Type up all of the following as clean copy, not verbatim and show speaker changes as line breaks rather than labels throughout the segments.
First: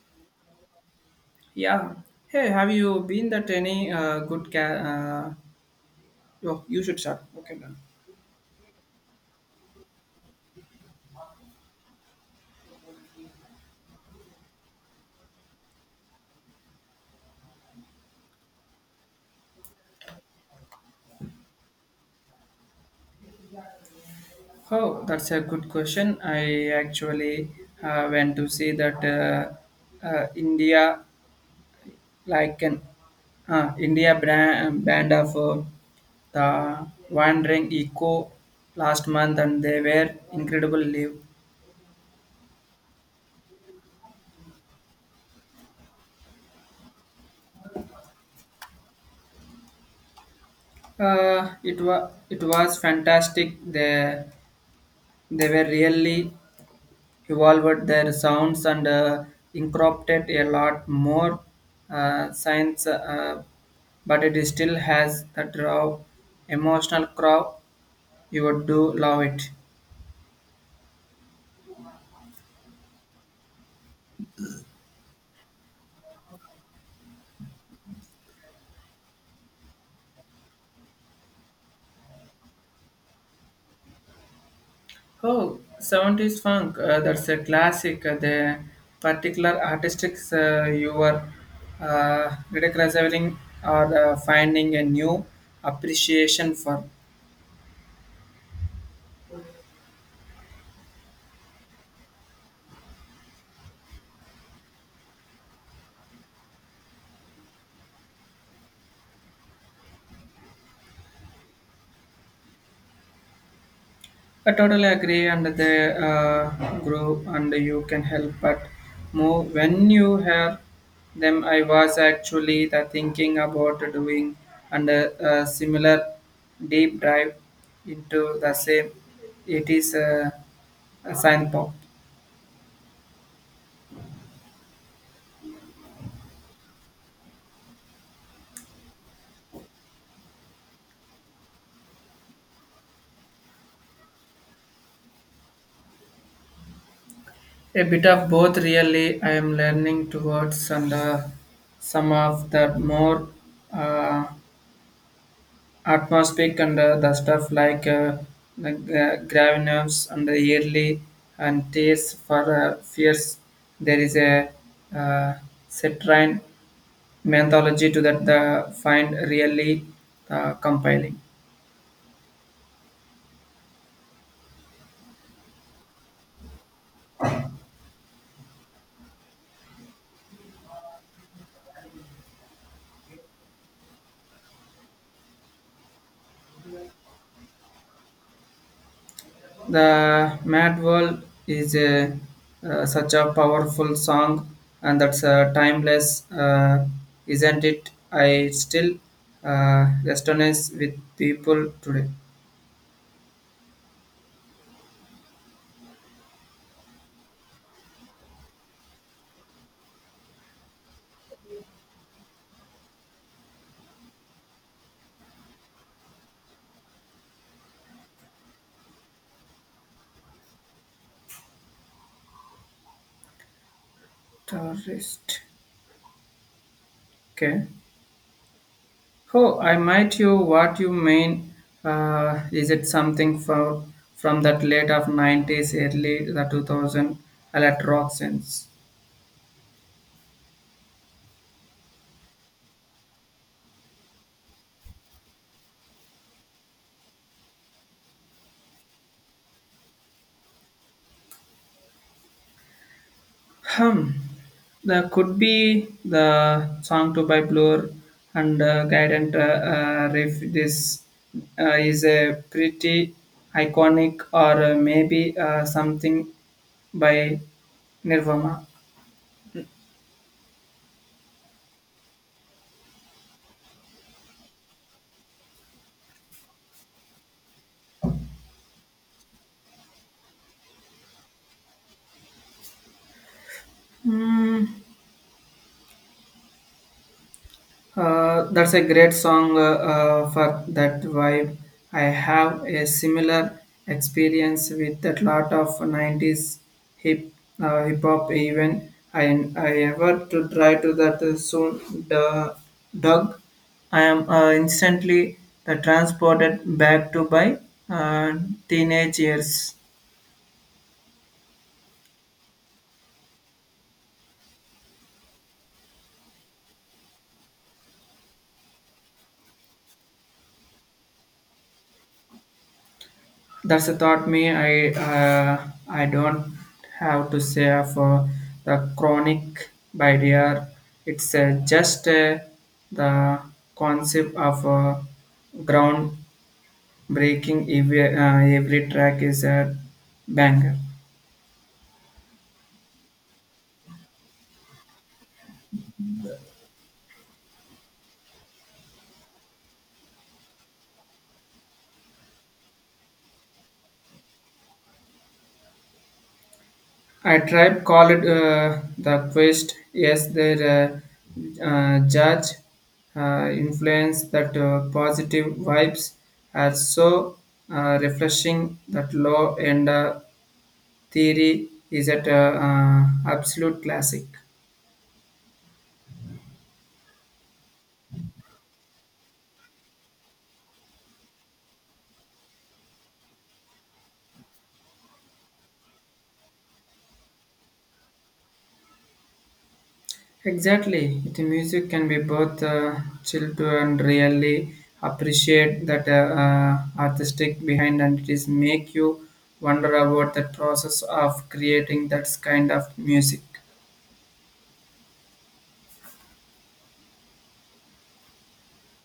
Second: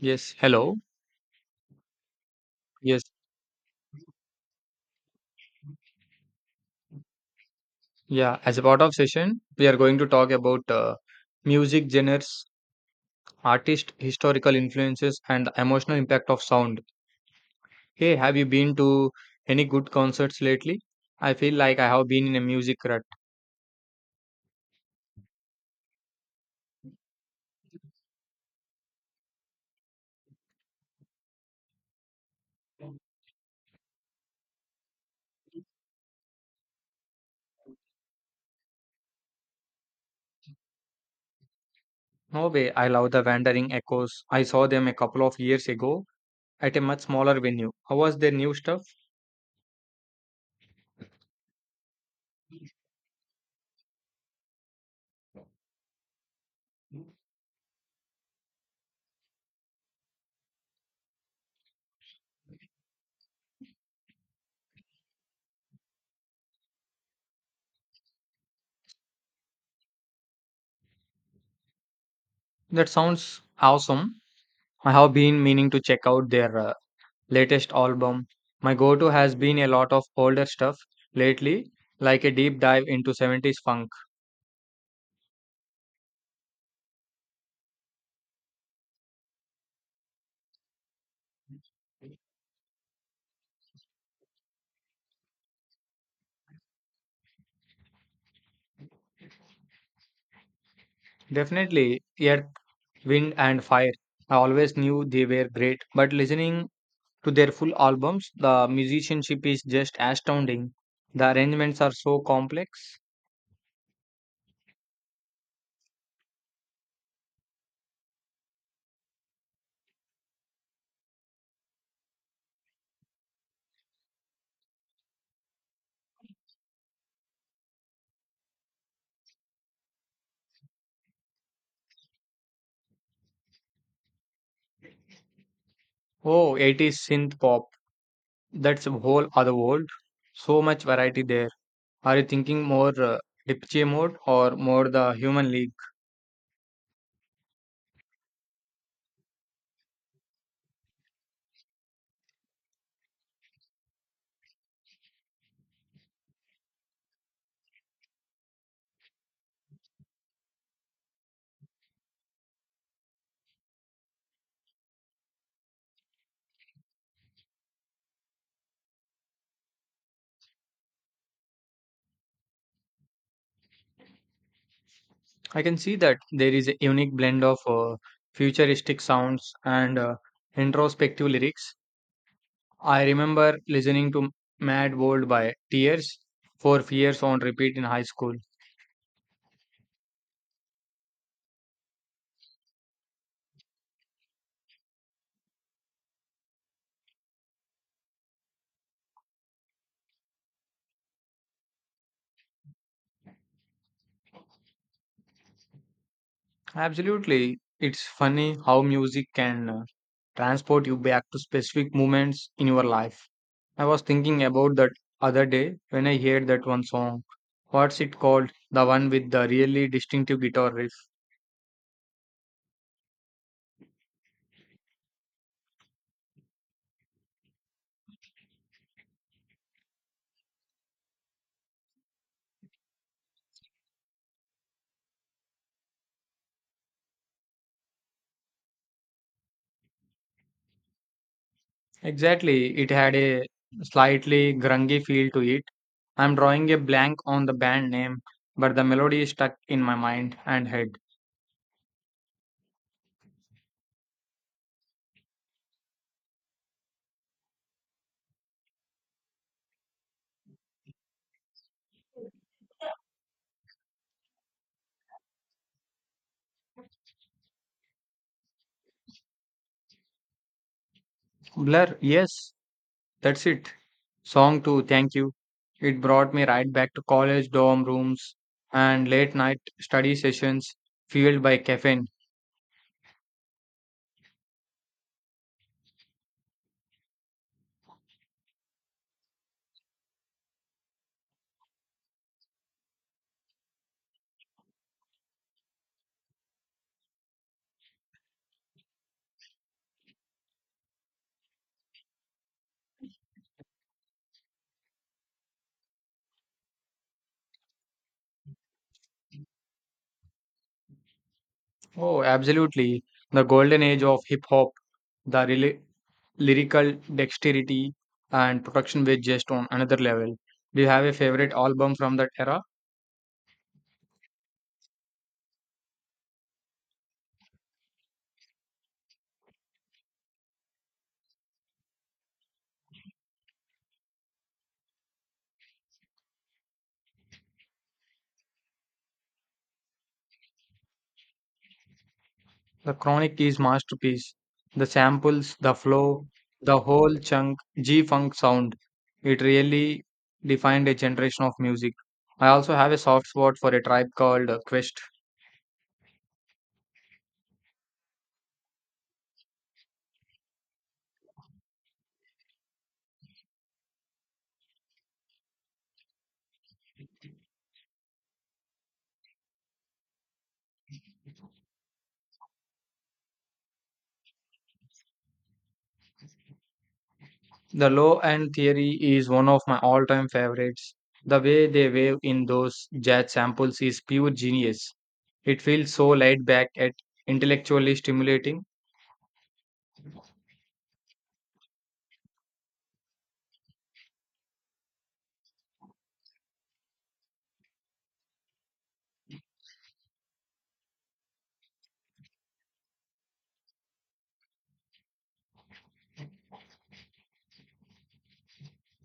Yes, hello.
Yeah. Hey, have you
Yes,
been that any oh, you should start. Okay, done.
yeah. As a part of session, we are going to talk about music genres, artist, historical influences, and the emotional impact of sound. Hey, have you been to any good concerts lately? I feel like I have been in a music rut.
Oh, that's a good question. I actually went to see that India, like an India brand, band of the Wandering Echo last month, and they were incredible live.
No way. I love the Wandering Echoes. I saw them a couple of years ago at a much smaller venue. How was their new stuff?
It was fantastic. They were really evolved their sounds and incorporated a lot more science, but it still has that raw emotional crowd. You would do love it.
That sounds awesome. I have been meaning to check out their latest album. My go to has been a lot of older stuff lately, like a deep dive into 70s funk.
Oh, 70s funk, that's a classic. The particular artistics you were rediscovering or finding a new appreciation for.
Definitely Earth, Wind, and Fire. I always knew they were great, but listening to their full albums, the musicianship is just astounding. The arrangements are so complex.
I totally agree, and they grow, and you can help but more when you have them. I was actually the thinking about doing and a similar deep dive into the same. It is a sign pop.
Oh, 80s synth pop. That's a whole other world. So much variety there. Are you thinking more Dipche mode or more the human league?
A bit of both, really. I am learning towards, and some of the more uh, atmospheric and the stuff like the gravinomes and the yearly and tears for fears. There is a uh, Cetrine mythology to that the find really compelling.
I can see that there is a unique blend of futuristic sounds and introspective lyrics. I remember listening to Mad World by Tears for years on repeat in high school.
The Mad World is such a powerful song and that's timeless, isn't it? I still resonate with people today.
Absolutely, it's funny how music can transport you back to specific moments in your life. I was thinking about that other day when I heard that one song. What's it called? The one with the really distinctive guitar riff.
Tourist. Okay. Oh, I might you what you mean. Is it something for, from that late of 90s, early the 2000 alert rock sense?
Exactly, it had a slightly grungy feel to it. I'm drawing a blank on the band name, but the melody is stuck in my mind and head.
Hmm. There could be the song to by Blur and Guidant Riff. This is a pretty iconic or maybe something by Nirvana.
Blur, yes, that's it. Song 2, thank you. It brought me right back to college dorm rooms and late night study sessions fueled by caffeine.
Hmm. That's a great song for that vibe. I have a similar experience with that lot of 90s hip hip hop even I ever to try to that soon the Doug. I am instantly transported back to my uh, teenage years.
Oh, absolutely. The golden age of hip hop, the lyrical dexterity and production were just on another level. Do you have a favorite album from that era?
That's the thought me. I don't have to say for the chronic by dear. It's just the concept of ground breaking. Every track is a banger.
The chronic is masterpiece. The samples, the flow, the whole chunk G funk sound. It really defined a generation of music. I also have a soft spot for a tribe called Quest.
A tribe called the Quest. Yes, their judge influence that positive vibes are so refreshing that law and theory is at absolute classic.
The low end theory is one of my all time favorites. The way they wave in those jazz samples is pure genius. It feels so laid back yet intellectually stimulating.
Exactly. The music can be both chill to and really appreciate that artistic behind and it is make you wonder about the process of creating that kind of music.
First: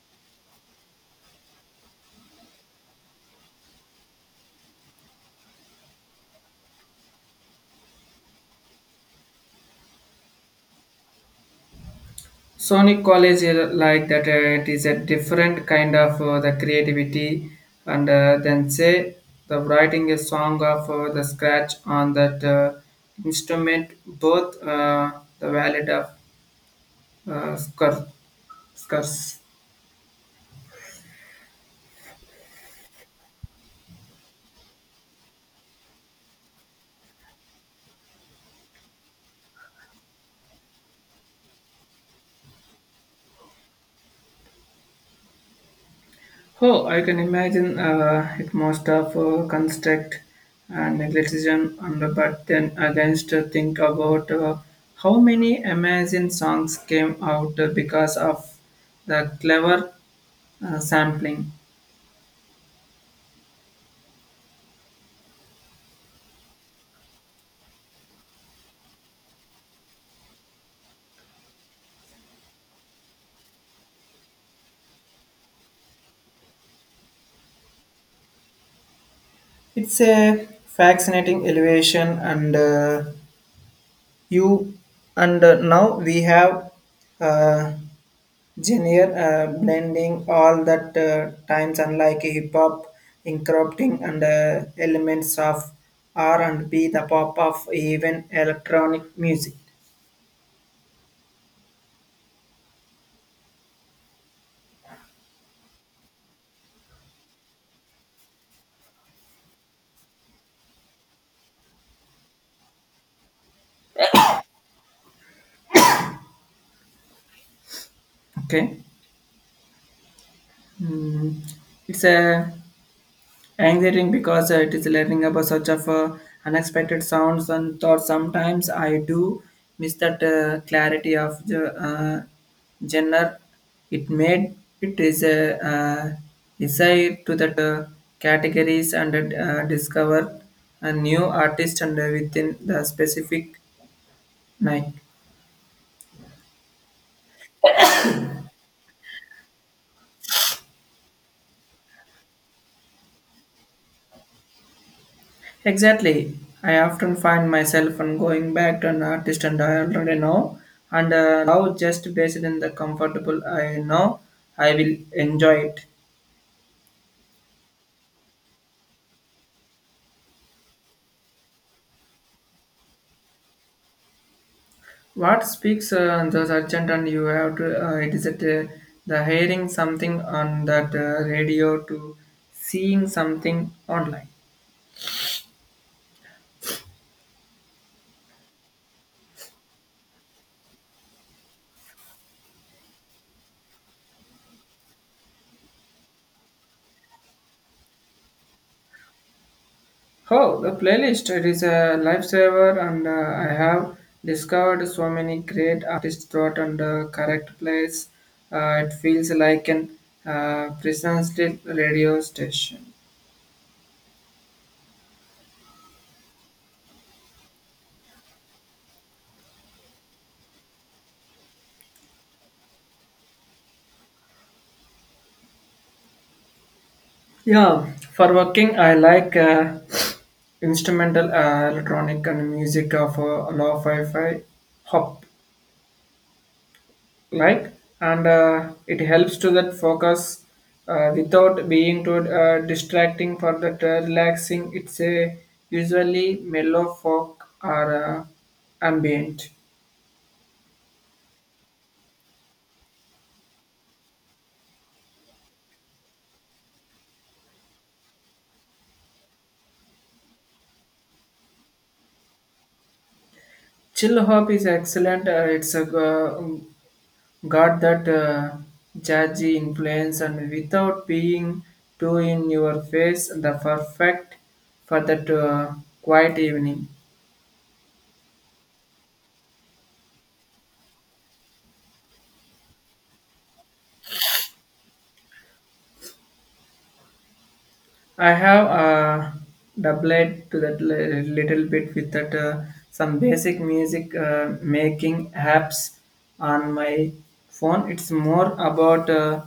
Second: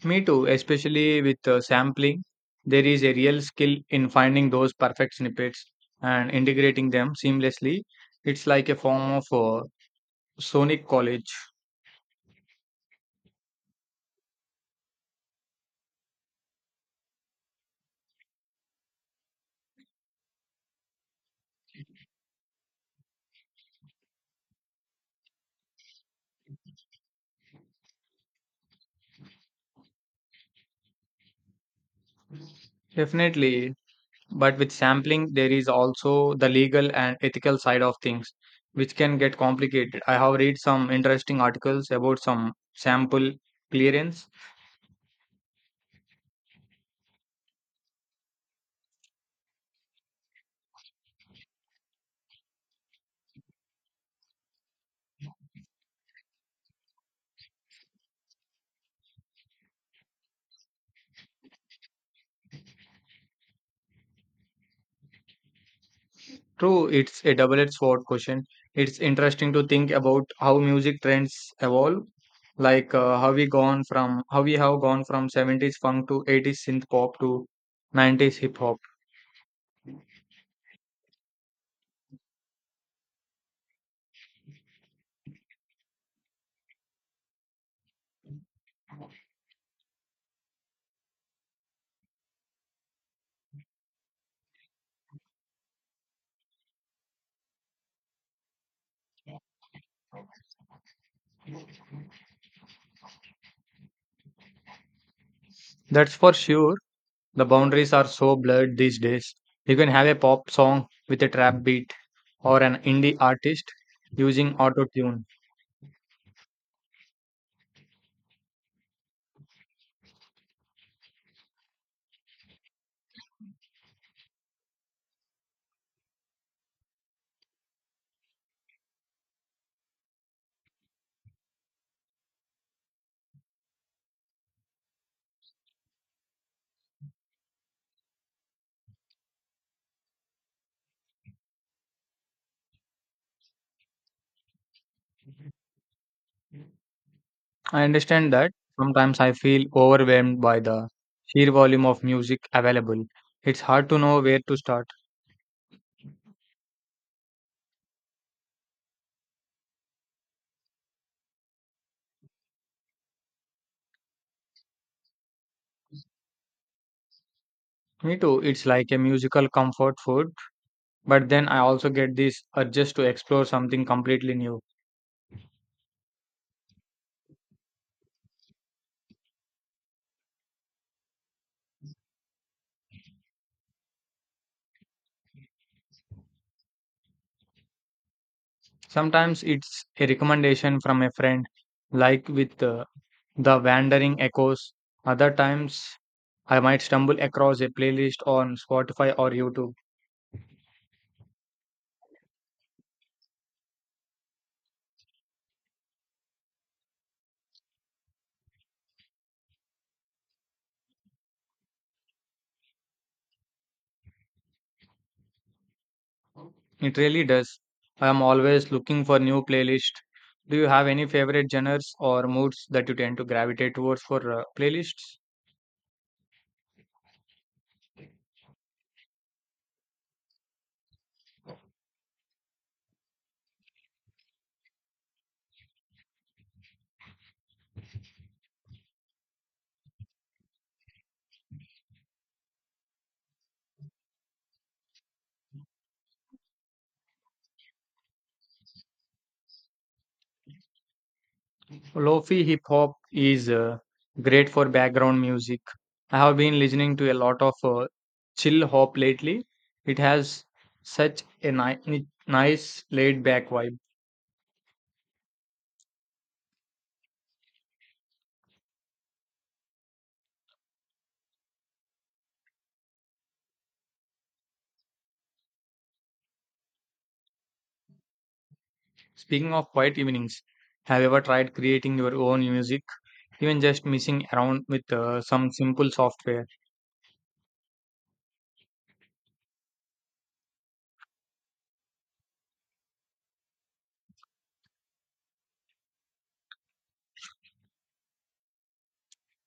Me too, especially with sampling. There is a real skill in finding those perfect snippets and integrating them seamlessly. It's like a form of sonic college.
Sonic College is like that it is a different kind of the creativity and then say the writing a song of the scratch on that instrument both the valid of scars.
Definitely. But with sampling, there is also the legal and ethical side of things, which can get complicated. I have read some interesting articles about some sample clearance.
Oh, I can imagine it must have construct and negligentism, and but then against think about how many amazing songs came out because of the clever sampling.
True, it's a double-edged sword question. It's interesting to think about how music trends evolve, like how we have gone from 70s funk to 80s synth pop to 90s hip hop.
It's a fascinating elevation, and you and now we have. Uh, Genial, blending all that times unlike hip hop, incorporating and elements of R and B, the pop of even electronic music.
That's for sure. The boundaries are so blurred these days. You can have a pop song with a trap beat or an indie artist using auto tune.
Okay, Mm, it's a Anxiety because it is learning about such of unexpected sounds and thoughts. Sometimes I do miss that clarity of the genre. It made it is a desire to that categories and discover a new artist and within the specific night.
I understand that. Sometimes I feel overwhelmed by the sheer volume of music available. It's hard to know where to start.
Exactly. I often find myself on going back to an artist and I already know and love just based in the comfortable I know I will enjoy it.
Me too. It's like a musical comfort food, but then I also get this urges to explore something completely new.
What speaks on those urgent and you have to it is at the hearing something on that radio to seeing something online.
Sometimes it's a recommendation from a friend, like with The Wandering Echoes. Other times, I might stumble across a playlist on Spotify or YouTube.
Oh, the playlist, it is a lifesaver, and I have discovered so many great artists throughout and correct place. It feels like an precisely radio station.
It really does. I am always looking for new playlists. Do you have any favorite genres or moods that you tend to gravitate towards for playlists?
Yeah, for working, I like instrumental electronic and music of lo-fi fi hop like and it helps to that focus without being too distracting for that relaxing it's a usually mellow folk or ambient
Lofi hip hop is great for background music. I have been listening to a lot of chill hop lately. It has such a nice laid back vibe.
chill hop is excellent it's a got that jazzy influence and without being too in your face the perfect for that quiet evening
Speaking of quiet evenings, have you ever tried creating your own music? Even just messing around with some simple software.
I have doubled to that little bit with that some basic music making apps on my phone. It's more about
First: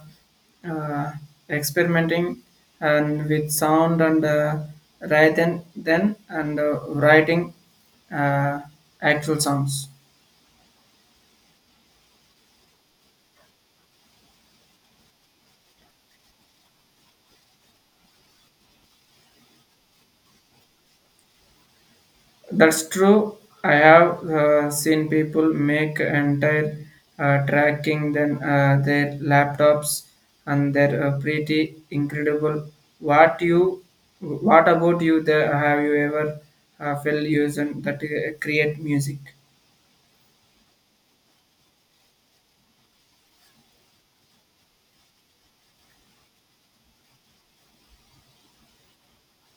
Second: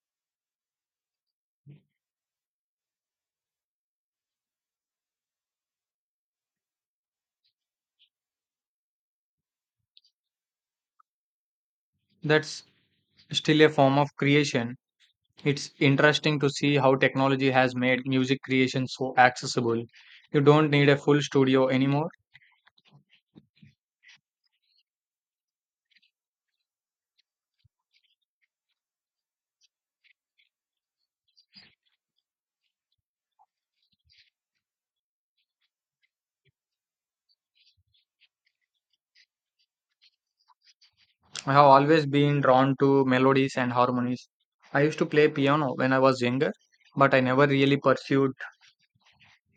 uh, experimenting and with sound and rather than and writing uh, actual songs.
That's still a form of creation. It's interesting to see how technology has made music creation so accessible. You don't need a full studio anymore.
That's true. I have seen people make entire tracking then their laptops and they're pretty incredible. What you, what about you? There, have you ever felt using that create music?
I have always been drawn to melodies and harmonies. I used to play piano when I was younger, but I never really pursued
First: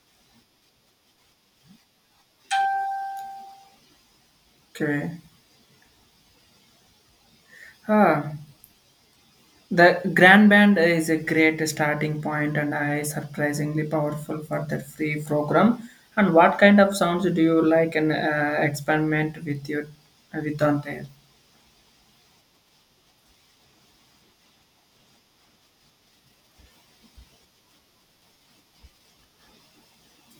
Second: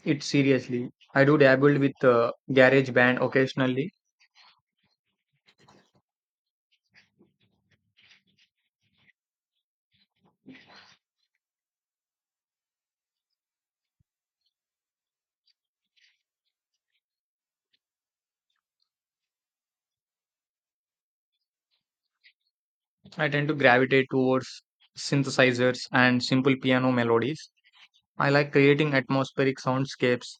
it seriously. I do dabble with garage band occasionally.
Okay. Huh. The grand band is a great starting point and I surprisingly powerful for that free program. And what kind of sounds do you like and experiment with your with on there?
I tend to gravitate towards synthesizers and simple piano melodies. I like creating atmospheric soundscapes,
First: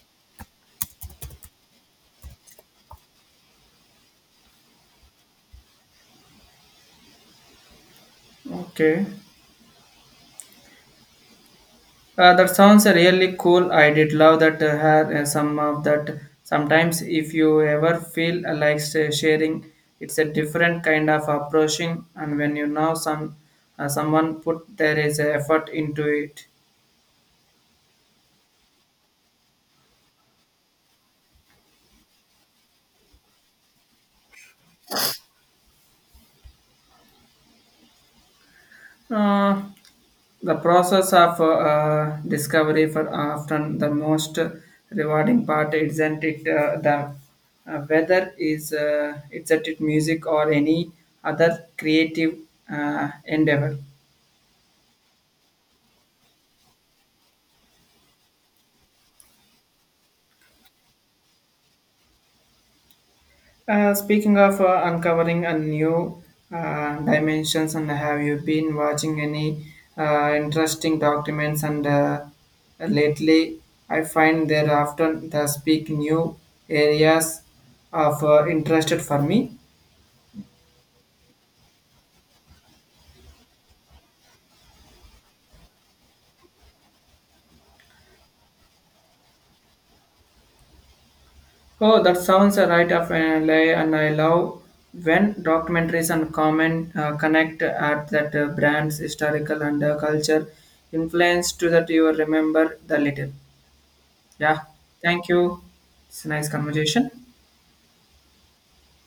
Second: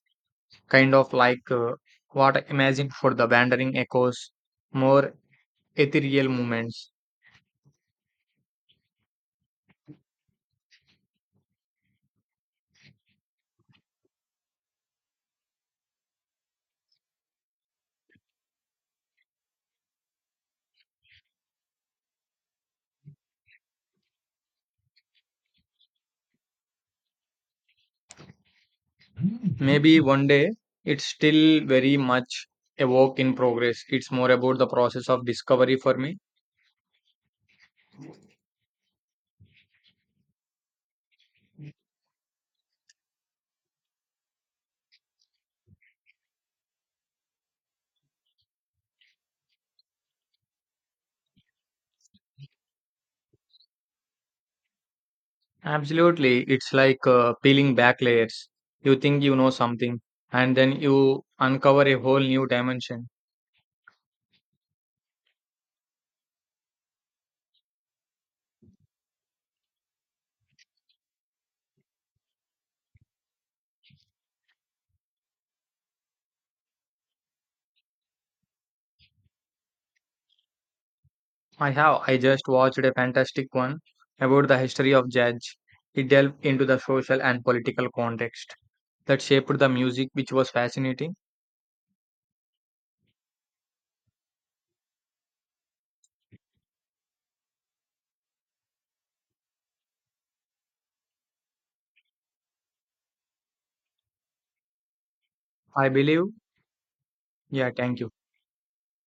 kind of like what I imagined for the wandering echoes, more ethereal moments.
Okay, that sounds really cool. I did love that have some of that. Sometimes, if you ever feel sharing, it's a different kind of approaching. And when you know some someone put there is effort into it.
Maybe one day it's still very much a work in progress. It's more about the process of discovery for me.
Uh, the process of discovery for often the most rewarding part isn't it the whether is it's at it music or any other creative endeavor.
Absolutely. It's like peeling back layers. You think you know something and then you uncover a whole new dimension.
Speaking of uncovering a new dimensions, and have you been watching any interesting documents? And lately, I find they're often they speak new areas of interest for me.
I have. I just watched a fantastic one about the history of jazz. It delved into the social and political context that shaped the music, which was fascinating.
Oh, that sounds right up my alley, and I love when documentaries and comment connect at that brand's historical and culture influence to that you remember the little. Yeah, thank you.
I
It's
believe.
a nice conversation.
Yeah, thank you.